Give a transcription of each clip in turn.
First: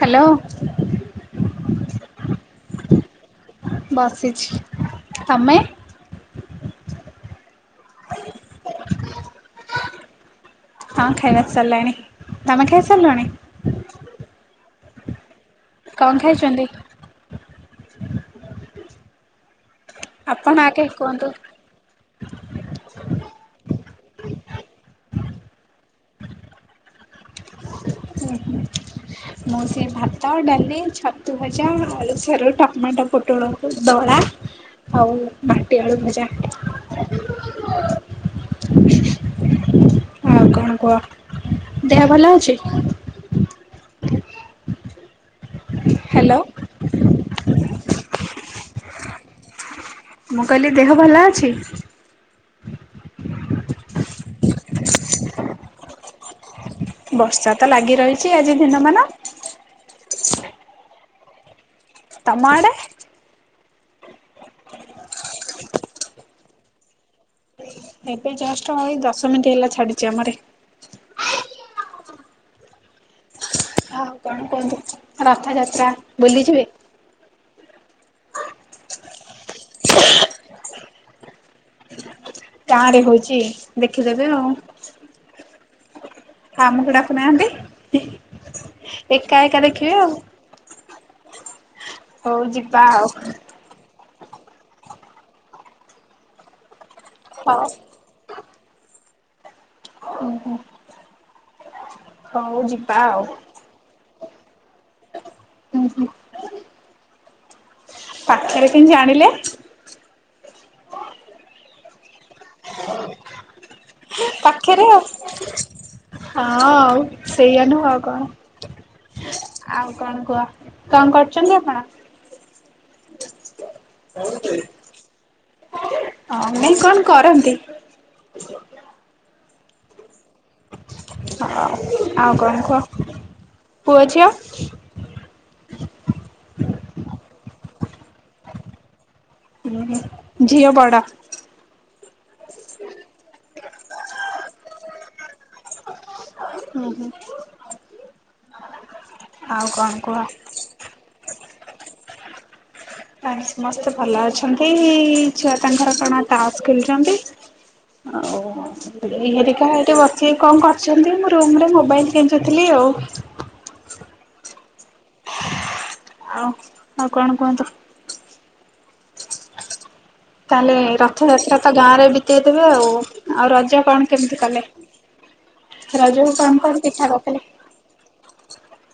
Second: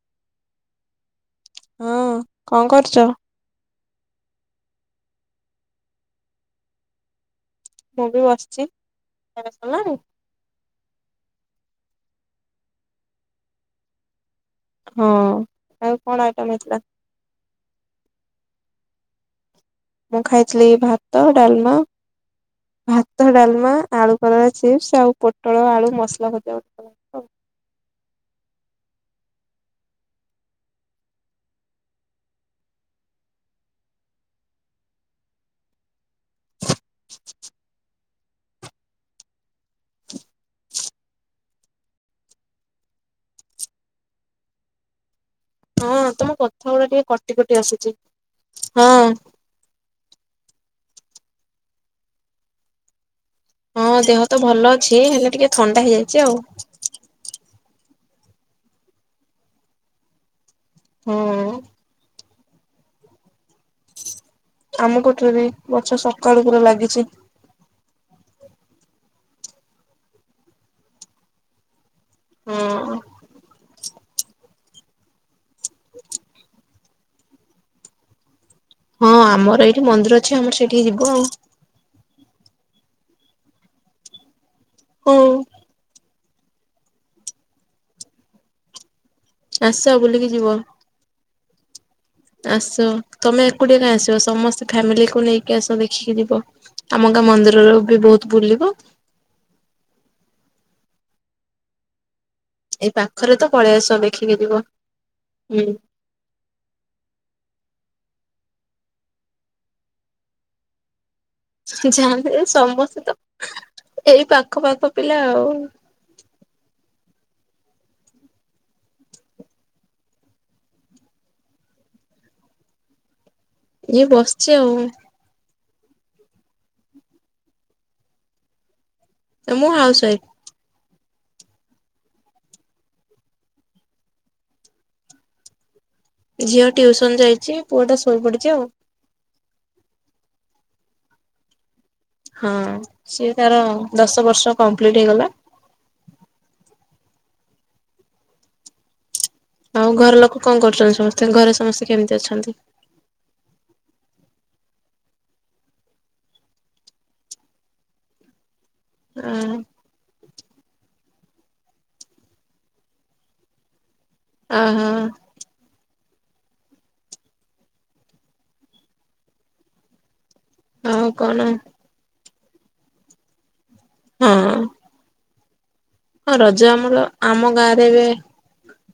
Hello. ହୁଁ କଣ କରୁଛ? ବସିଛି। ତମେ? ମୁଁ ବି ବସିଛି। ଖିଆ ପିଆ ସାରିଲାଣି? ହଁ ଖାଇବା ସରିଲାଣି। ତମେ ଖାଇ ସାରିଲଣି? ହଁ। ଆଉ କଣ ଆଇଟମ୍ ହେଇଥିଲା? ମୁଁ ଆପଣ ଖାଇଥିଲି ଆଗେ ଭାତ କୁହନ୍ତୁ? ଡ଼ାଲମା। ଭାତ ଡ଼ାଲମା ଆଳୁ କଲରା ଚିପ୍ସ ଆଉ ପୋଟଳ ଆଳୁ ମସଲା ଭଜା ହେଇଥିଲା। ଉଁ ହୁଁ। ମୁଁ ବି ସେଇ ଭାତ ଡାଲି ଛତୁ ଭଜା ଆଳୁ ସାରୁ ଟମାଟୋ ପୋଟୋଳ କୁ ଦଳା। ଆଉ ମାଟିି ଆଳୁ ଭଜା। [unintelligible] [inaudible] ଆଉ କଣ କୁହ? ଦେହ ଭଲ ଅଛି? ହଁ। ତମ ହ୍ୟାଲୋ କଥା ଗୁଡ଼ା ଟିକେ କଟି କଟି ଆସୁଚି। ହଁ। ମୁଁ କହିଲି ଦେହ ଭଲ ଅଛି? ହଁ ଦେହ ତ ଭଲ ଅଛି। ହେଲେ ଟିକେ ଥଣ୍ଡା ହେଇ ଯାଇଛି ଆଉ। ବର୍ଷା ତ ଲାଗି ରହିଛି ଆଜି ଦିନ ମାନ। ହୁଁ। ତମ ଆଡ଼େ? ଆମକୁତ୍ରେନିଂଗ ବର୍ଷା ସକାଳୁ ପୁରା ଲାଗଛି। ଏବ ଜଷ୍ଟ୍ନଏଇ ଦଶ ମିନିଟ୍ ହେଲା ଛାଡ଼ିଚି ଆମ ଆଡ଼େ। ହଁ। ହଁ ଆଉ କଣ? କୁହନ୍ତୁ ରଥଯାତ୍ରା ବୁଲି ଯିବେ? ହଁ ଆମର ଏଇଠି ମନ୍ଦିର ଅଛି ଆମର ସେଇଠିକି ଯିବୁ ଆଉ। ଗାଁ ରେ ହୋଉଛି ଦେଖି ଦେବେ ଆଉ। ହଁ। ଆଉ ଆମକୁ ଡାକୁ ନାହାନ୍ତି ଏକା ଏକା ଦେଖିବେ ଆସ ଆଉ। ବୁଲିକି ଯିବ। ହଉ ଆସ ଯିବା ଆଉ ତମେ ଏକୁଟିଆ କାଇଁ ଆସିବ ସମସ୍ତେ ଫ୍ୟାମିଲିକୁ ନେଇକି ଆସ ଦେଖିକି ଯିବ। ଆମ ଗାଁ ହଉ ମନ୍ଦିରର ବି ବୋହୁତ୍ ବୁଲିବ। ଉଁ ହୁଁ। ହଉ ଏଇ ଯିବା ଆଉ। ପାଖରେ ତ ପଳେଇ ଆସ ଦେଖିକି ଯିବ ହୁଁ। ହୁଁ ହୁଁ। ପାଖେରେ କେମତି ଜାଣିଲେ? ଜାଣିଲି ସମସ୍ତେ ତ ଏଇ ପାଖ ପାଖ ପିଲା ଆଉ। ହଁ ଆଉ ସେୟା ନୁହଁ ଆଉ କଣ? ଆଉ କଣ କୁହ କଣ କରୁଚନ୍ତି ଆପଣ? ଇଏ ବସିଛି ଆଉ ଅ ନାଇଁ କଣ କରନ୍ତି? ମୁଁ ହାଉସ୍ ୱାଇଫ୍। ହଁ ଆଉ କଣ କୁହ ପୁଅ ଝିଅ? ଝିଅ ଟିୟୁସନ୍ ଯାଇଛି ପୁଅ ଟା ଶୋଇ ପଡ଼ିଛି ଆଉ। ହୁଁ ହୁଁ ଝିଅ ବଡ଼। ହଁ ସିଏ ତାର ଦଶ ବର୍ଷ କମ୍ପ୍ଲିଟ୍ ହେଇଗଲା। ହଁ ହୁଁ। ଆଉ କଣ କୁହ? ଘର ଲୋକ କଣ କରୁଛନ୍ତି ସମସ୍ତେ ଘରେ ସମସ୍ତେ କେମତି ଅଛନ୍ତି? ଆଉ ସମସ୍ତେ ଭଲ ଅଛନ୍ତି ଛୁଆ ତାଙ୍କର କଣ ଟାସ୍ ଖେଳୁଚନ୍ତି। ଆଉ ଅ ଦେଇ ହେରିକା ଏଠି ବସିକି କଣ କରୁଛନ୍ତି ମୁଁ ରୁମ୍ ରେ ମୋବାଇଲ୍ କେଞ୍ଚୁଥିଲି ଆଉ। ଅ ହଁ। ଆଉ ଆଉ କଣ କୁହନ୍ତୁ? ତାଲେ ଆଉ ରଥ କଣ ଯାତ୍ରା ତ ଗାଁ ରେ ବିତେଇ ଦେବେ ଆଉ ଆଉ ରଜ କଣ ହଁ କେମିତି କଲେ? ରଜକୁ ହଁ କଣ ରଜ କଣ ଆମର ପିଠା କରିଥିଲେ ଆମ ଗାଁରେ ଏବେ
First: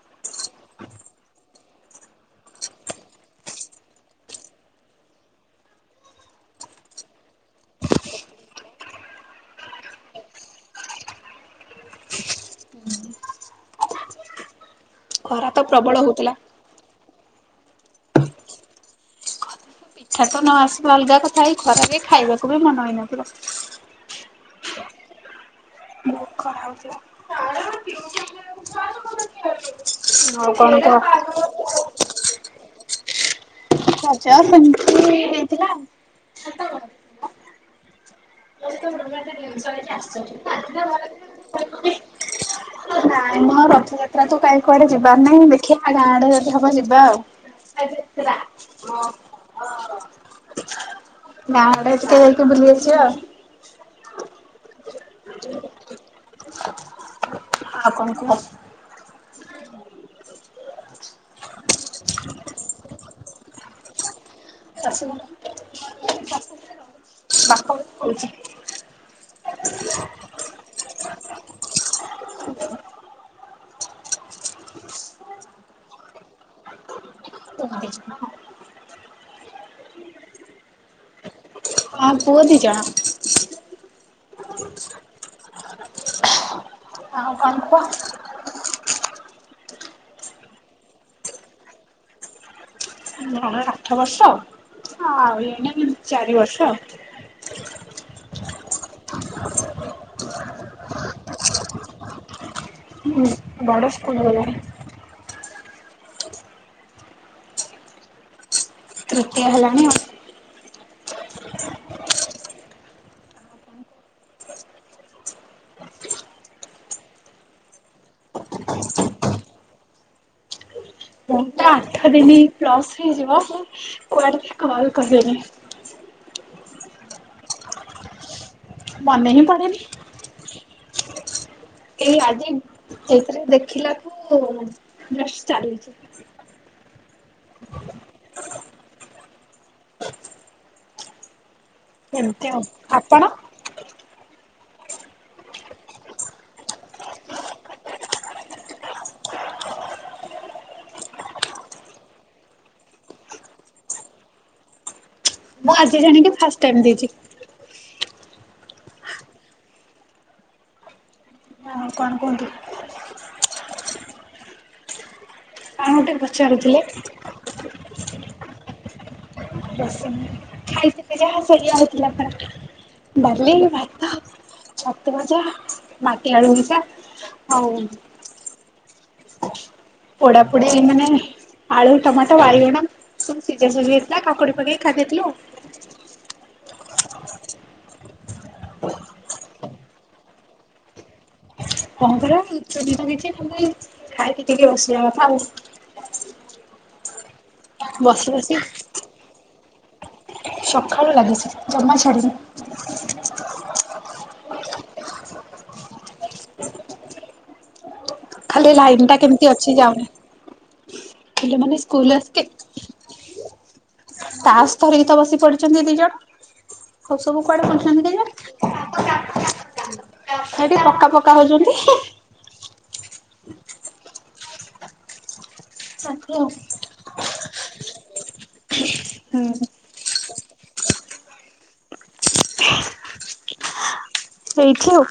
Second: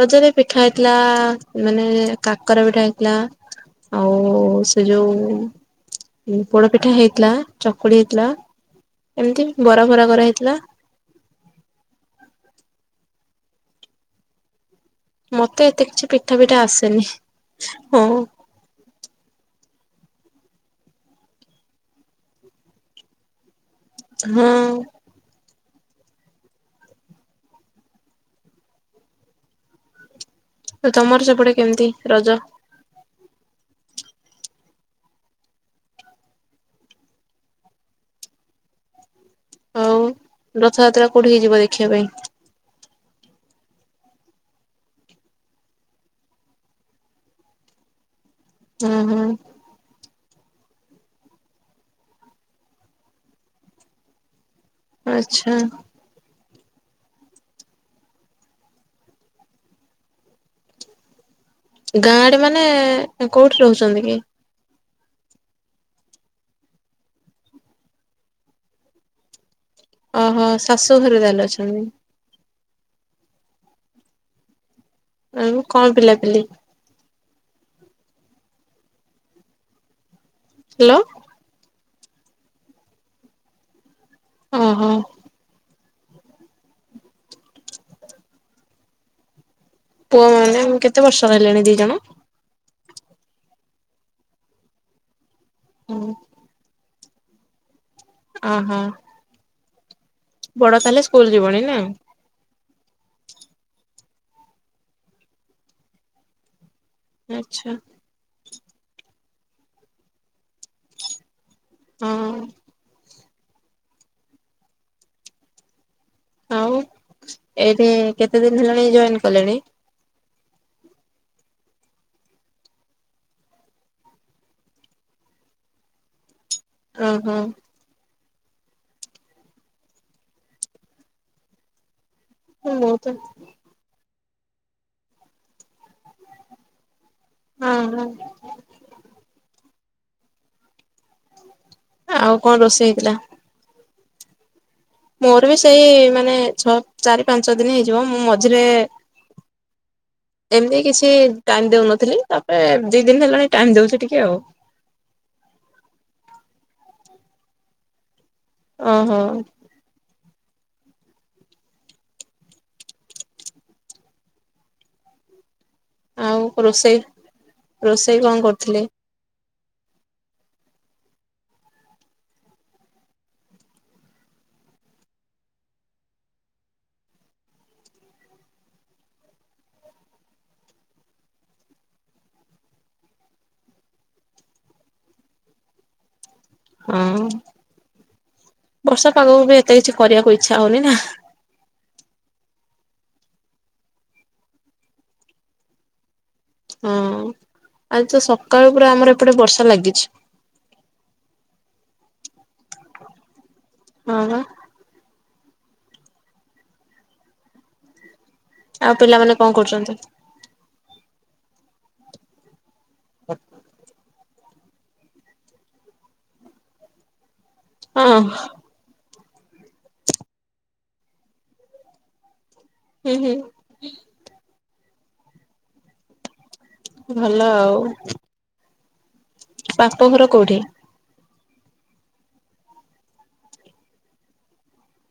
ରଜରେ ପିଠା ହେଇଥିଲା ମାନେ କାକରା ପିଠା ହେଇଥିଲା। ଆଉ ସେ ଯୋଉ ପୋଡ ପିଠା ହେଇଥିଲା ଚକୁଳି ହେଇଥିଲା। ଏମତି ବରା ଫରା କରା ହେଇଥିଲା। ଖରା ତ ମତେ ଏତେ ପ୍ରବଳ କିଛି ହଉଥିଲା। ପିଠା ଫିଠା ଆସେନି ହଁ। ଛାତ ନ ଆସିବା ଅଲଗା କଥା ଏଇ ଖରାରେ ଖାଇବାକୁ ବି ମନେ ହେଇନଥିବ। ହଁ। [inaudible] ହଉ। ତ ତମର ସେପଟେ କେମତି ରଜ? ରଜ ସେମତୀ ହେଇଥିଲା ଆଉ। [inaudible] ନାଇଁ ମ ରଥଯାତ୍ରା ଆଉ ରଥଯାତ୍ରା କୋଉଠିକି ଯିବ ଦେଖିବା ପାଇଁ ତ କାଇଁ କୁଆଡେ ଯିବାର ନାହିଁ ଦେଖିବା ଗାଁ ଆଡେ ଯଦି ହବ ଯିବା ଆଉ। ଏଇଠି ଥିଲା। ହଁ ହଁ। ଗାଁ ଆଡେ ଟିକେ ଯାଇକି ବୁଲି ଆସିବ। [inaudible] ଆଚ୍ଛା ଆଉ କଣ କୁହ। ଗାଁ ଆଡେ ମାନେ କୋଉଠି ରହୁଚନ୍ତି କି? [unintelligible] [inaudible] ଓହୋ ଶାଶୁ ଘରେ ତାହାଲେ ଅଛନ୍ତି। ଆଉ କଣ ପିଲାପିଲି? [unintelligible] ହାଲୋ। ହଁ ପୁଅ ଦି ଜଣ। ଓ ହୋ। ଆଉ କଣ କୁହ। ପୁଅ ମ୍ୟାଡମ କେତେ ବର୍ଷର ହେଲେଣି ଦି ଜଣ? ଜଣେ ଆଠ ବର୍ଷ ଆଉ ଜଣେ ଚାରି ବର୍ଷ। ଓ ହଁ। ବଡ ତାହେଲେ ସ୍କୁଲ ଯିବଣି ନା। ହୁଁ ବଡ ସ୍କୁଲ ଗଲାଣି। ଆଚ୍ଛା। ତୃତୀୟ ହେଲାଣି ଆଉ। ହଁ। ଆଉ ଏଇଠି କେତେ ଦିନ ହେଲାଣି ଜଏନ କଲେଣି? [unintelligible] ଆଠ ଦିନ ପ୍ଲସ୍ ହେଇଯିବ ମୁଁ କୁଆଡେ ବି କଲ୍ କରିନି। ଉଁ ହୁଁ। ମନେ ହିଁ ପଡେନି। ଏଇ ଆଜି ମୁଁ ତ ଏଇଥିରେ ଦେଖିଲାଠୁ ଜଷ୍ଟ ଚାଲିଚି। ହଁ ହଁ। ଏମତି କଣ ଆଉ ରୋଷେଇ ହେଇଥିଲା? ଆପଣ? ମୋର ବି ସେଇ ମାନେ ଛ, ଚାରି, ପାଞ୍ଚ ଦିନ ହେଇଯିବ ମୁଁ ମଝିରେ ଏମିତି କିଛି ଟାଇମ୍ ଦୋଉନଥିଲି ତାପରେ ଦିଇ ଦିନି ହେଲାଣି ଟାଇମ୍ ଦୋଉଚି ଟିକେ ଆଉ। ମୁଁ ଆଜି ଜାଣିକି ଫାଷ୍ଟ ଟାଇମ୍ ଦେଇଚି। ଓ ହୋ। ଆଉ କଣ କୁହନ୍ତୁ। [unintelligible] ଆଉ ପଚାରୁଥିଲେ। ରୋଷେଇ ରୋଷେଇ କଣ କରୁଥିଲେ? ରୋଷେଇ ଖାଇକିରି ଯାହା ଶୋଇ ଆଉଥିଲା [unintelligible] ତାହା। ଡାଲି, ଭାତ, ଛତୁଭଜା ମାଟି ଆଳୁଭଜା। ଆଉ ପୋଡା ପୋଡି ମାନେ ଆଳୁ ଟମାଟ, ବାଇଗଣ ଗଛ ସବୁ ସିଜାସୁଝି ହେଇଥିଲା କାକୁଡି ପକେଇ ଖାଇଦେଇଥିଲୁ। ହଁ ବର୍ଷା ପାାଗକୁ ବି ଏତେ କିଛି କରିବାକୁ ଇଚ୍ଛା ହୋଉନି ନା। ହଁ ପରା [unintelligible] କିଛି ଖାଲି ଖାଇକି ଟିକେ ବସିବା କଥା ଆଉ। ହଁ ଆଜି ତ ବସି ସକାଳୁ ପୁରା ଆମର ଏପଟେ ବର୍ଷା ଲାଗିଛି। ସଖାଳୁ ଲାଗିଚି ଜମା ଛାଡିନି। ହଁ। ଖାଲି ଆଉ ଲାଇନ ଟା ପିଲାମାନେ କେମିତି କଣ ଅଛି କରୁଛନ୍ତି? ଯାଉନି। [unintelligible] ହ। ତାସ ଧରିକି ତ ବସି ପଡିଚନ୍ତି ଦି ଜଣ ହଉ ସବୁ କୁଆଡେ ବୁଲୁଚନ୍ତି ହଁ କେଇଜାଣି। ହେଇଠି ପକ୍କା ପକ୍କା ହଉଚନ୍ତି। ହୁଁ ହୁଁ। [unintelligible] ଭଲ ଆଉ। ହୁଁ ବାପଘର କୋଉଠି? ଏଇଠି ଆଉ।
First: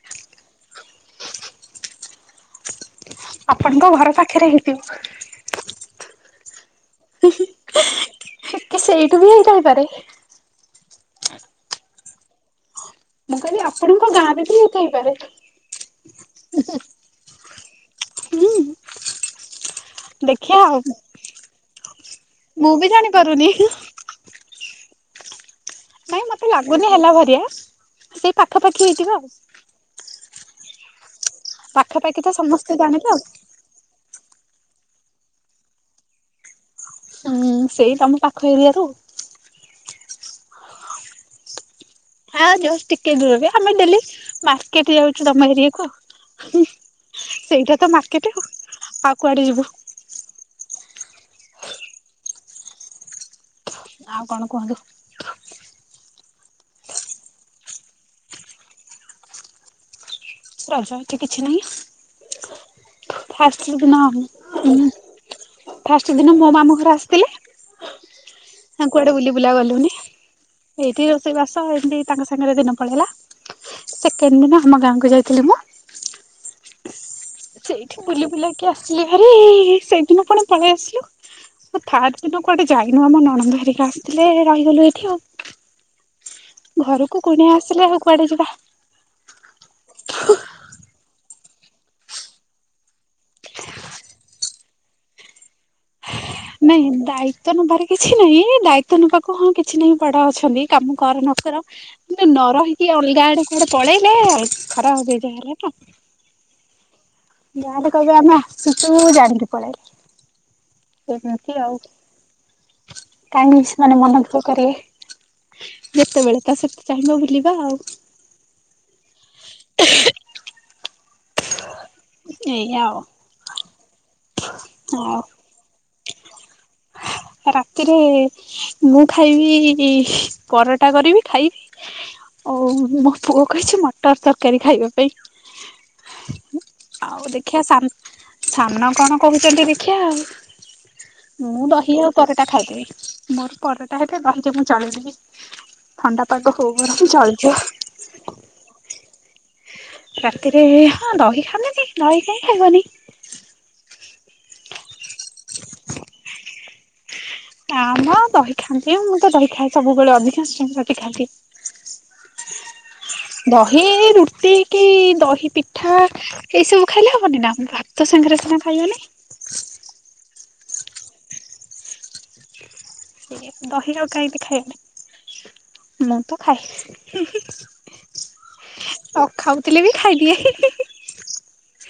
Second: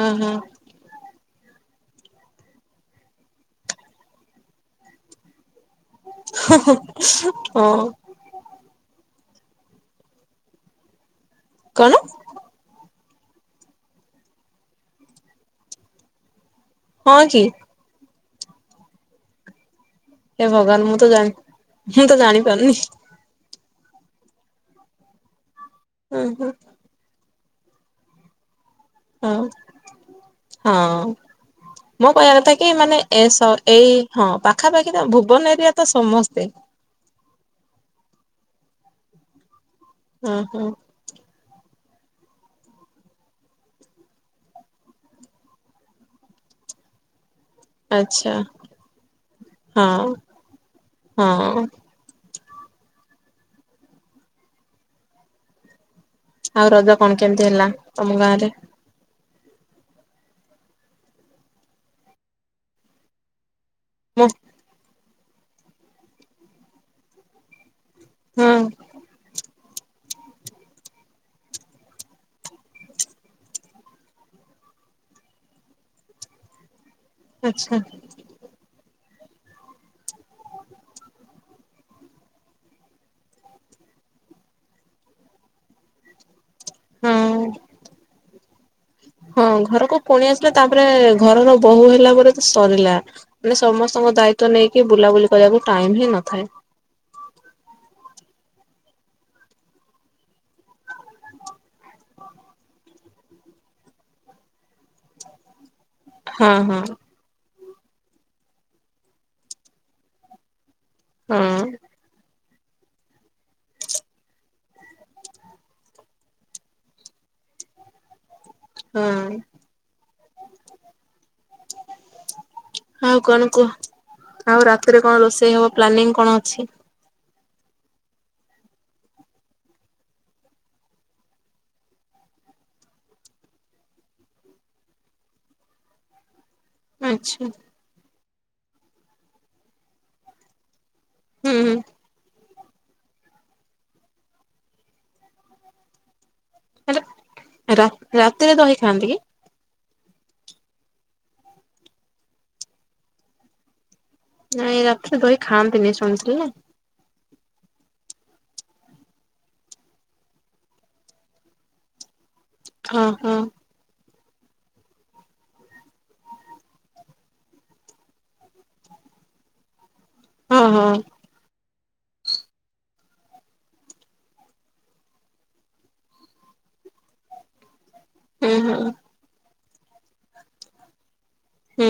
ଉଁ ହୁଁ। ଆପଣଙ୍କ ଘର ପାଖରେ ହେଇଥିବ। ହଁ। ସେଇଠୁ ବି ହେଇ ଥାଇପାରେ। କଣ? ମୁଁ କହିଲି ଆପଣଙ୍କ ଗାଁରେ ବି ହେଇଥାଇପାରେ। ହଁ କି। ହୁଁ ହେ ଦେଖିବା ଆଉ ଭଗବାନ ମୁଁ ତ ଜା ମୁଁ ତ ଜାଣିବି ମୁଁ ବି ଜାଣି ପାରୁନି। ଉଁ ହୁଁ। ଗୁନି ହେଲା ଭରିଆ ସେଇ ପାଖାପାଖି ହେଇଥିବ ଆଉ। ହଁ ହଁ ମୋ ପାଖାପାଖି ତ କହିବା କଥା କି ସମସ୍ତେ ମାନେ ଜାଣିବେ ଆଉ। ଏସ ଏଇ ହଁ ପାଖାପାଖି ତ ଭୁବନ ଏରିଆ ତ ସମସ୍ତେ। ଉଁ ସେଇ ତମ ପାଖ ଏରିଆରୁ। ହଁ ହଁ। ହଁ ଜସ ଟିକେ ଦୂରରେ ଆମେ ଡେଲି ମାର୍କେଟ ଯାଉଚୁ ତମ ଏରିଆକୁ। ସେଇଟା ତ ମାର୍କେଟ ଆଚ୍ଛା ଆଉ କୁଆଡେ ଯିବୁ। ହଁ। ହଁ। ଆଉ କଣ କୁହନ୍ତୁ। ଆଉ ରଜ କଣ କେମିତି ହେଲା ତମ ଗାଁ ରେ? ରଜ ଏଠି କିଛି ନାହିଁ ଫାସ ଦିନ ଆ ମୋ ଉ ଫାଷ୍ଟ ଦିନ ମୋ ମାମୁ ଘରେ ଆସିଥିଲେ। ହଁ ହ କୁଆଡେ ବୁଲି ବୁଲା ଗଲୁନି। ଏଇଠି ରୋଷେଇ ବାସ ଏମିତି ତାଙ୍କ ସାଙ୍ଗରେ ଦିନ ପଳେଇଲା। ସେକେଣ୍ଡ ଦିନ ଆମ ଗାଁକୁ ଯାଇଥିଲି ମୁଁ। ଆଚ୍ଛା ଏଇଠି ବୁଲି ବୁଲାକି ଆସିଲି ହାରି ସେଇଦିନ ପୁଣି ପଳେଇ ଆସିଲୁ। ଥାର୍ ଦିନ କୁଆଡେ ଯାଇନୁ ଆମ ନଣନ୍ଦ ହରିକା ଆସିଥିଲେ ରହିଗଲୁ ଏଇଠି ଆଉ। ଘରକୁ ହଁ କୁଣିଆ ଆସିଲେ ଅଉ କୁଆଡେ ଯିବା। ହଁ ଘରକୁ ପୁଣି ଆସିଲେ ତାପରେ ଘରର ବୋହୂ ହେଲା ପରେ ତ ସରିଲା। ମାନେ ସମସ୍ତଙ୍କ ଦାୟିତ୍ବ ନେଇକି ବୁଲାବୁଲି କରିବାକୁ ଟାଇମ ହିଁ ନଥାଏ। ନାଇଁ ଦାୟିତ୍ବ ନବାରେ କିଛି ନାଇଁ ଦାୟିତ୍ବ ନବାକୁ ହଁ କିଛି ନାଇଁ ପଡା ଅଛନ୍ତି କାମ କର ନ କର କିନ୍ତୁ ନ ରହିକି ଅଲଗା ଆଡେ କୁଆଡେ ପଳେଇଲେ ଆଉ ଖରାପ ଭାବିବେ ଯା ହେଲେ ତ। ହଁ ହଁ। ଯା ହେଲେ କହିବେ ଆମେ ଆସୁଚୁ ଜାଣିକି ପଳେଇଲେ। [unintelligible] ହଁ କାହିଁକି ସେମାନେ ମନ ଦୁଃଖ କରିବେ। ଯେତେବେଳେ ତ ସେତେ ଚାହିଁବ ବୁଲିବା ଆଉ। ହଁ। [inaudible] ଆଉ। ଆଉ ରାତିରେ ଆଉ କଣ ରୋଷେଇ ହବ ପ୍ଲାନିଂ କଣ ଅଛି? ରାତିରେ ମୁଁ ଖାଇବି ପରଟା କରିବି ଖାଇବି। ଆଉ ମୋ ପୁଅ କହିଛି ମଟର ତରକାରୀ ଖାଇବା ପାଇଁ। ଆଉ ଆଚ୍ଛା ଦେଖିିବା ସାନ୍ ସାନ କଣ କରୁଛନ୍ତି ଦେଖିବା ଆଉ ହୁଁ ମୁଁ ହୁଁ। ଦହି ଆଉ ପରଟା ଖାଇଦେବି ମୋର ପରଟା ହେଲେ ଦହି ଯୋଗୁଁ ମୁଁ ଚଳିଯିବି। ଥଣ୍ଡା ପାଗ ହଉ ହେଲେ ବରଂ ଚଳିଯିବ। ରା ରାତିରେ ଦହି ଖାଆନ୍ତି କି? ରାତିରେ ହଁ ଦହି ଖାଆନ୍ତିନି ଦହି କାଇଁ ଖାଇବନି? ନାଇଁ ରାତିରେ ଦହି ଖାଆନ୍ତିନି ଶୁଣିଥିଲି ନା। ଆମ ଦହି ଖାନ୍ତି ମୁଁ ତ ଦହି ଖାଏ ସବୁବେଳେ ଅଧିକାଂଶ ରୁଟି ଖାଇଦିଏ। ହଁ ହଁ। ଦହି ରୁଟି କି ଦହି ପିଠା ଏଇସବୁ ଖାଇଲେ ହବନି ନା ଭାତ ସାଙ୍ଗରେ ସିନା ଖାଇବନି? ହଁ ହଁ। ସେ ଦହିରେ ଆଉ କାଇଁକି ଖାଇବ? ମୁଁ ତ ଖାଏ। [unintelligible] ହୁଁ ହୁଁ ନ ଖାଉଥିଲେ ବି ଖାଇଦିଏ। [unintelligible] ହୁଁ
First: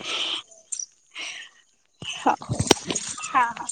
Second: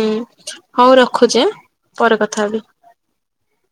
ହଉ ରଖୁଛି ଆଁ? ପରେ କଥା ହଁ ହେବି। ହାଁ ହାଁ।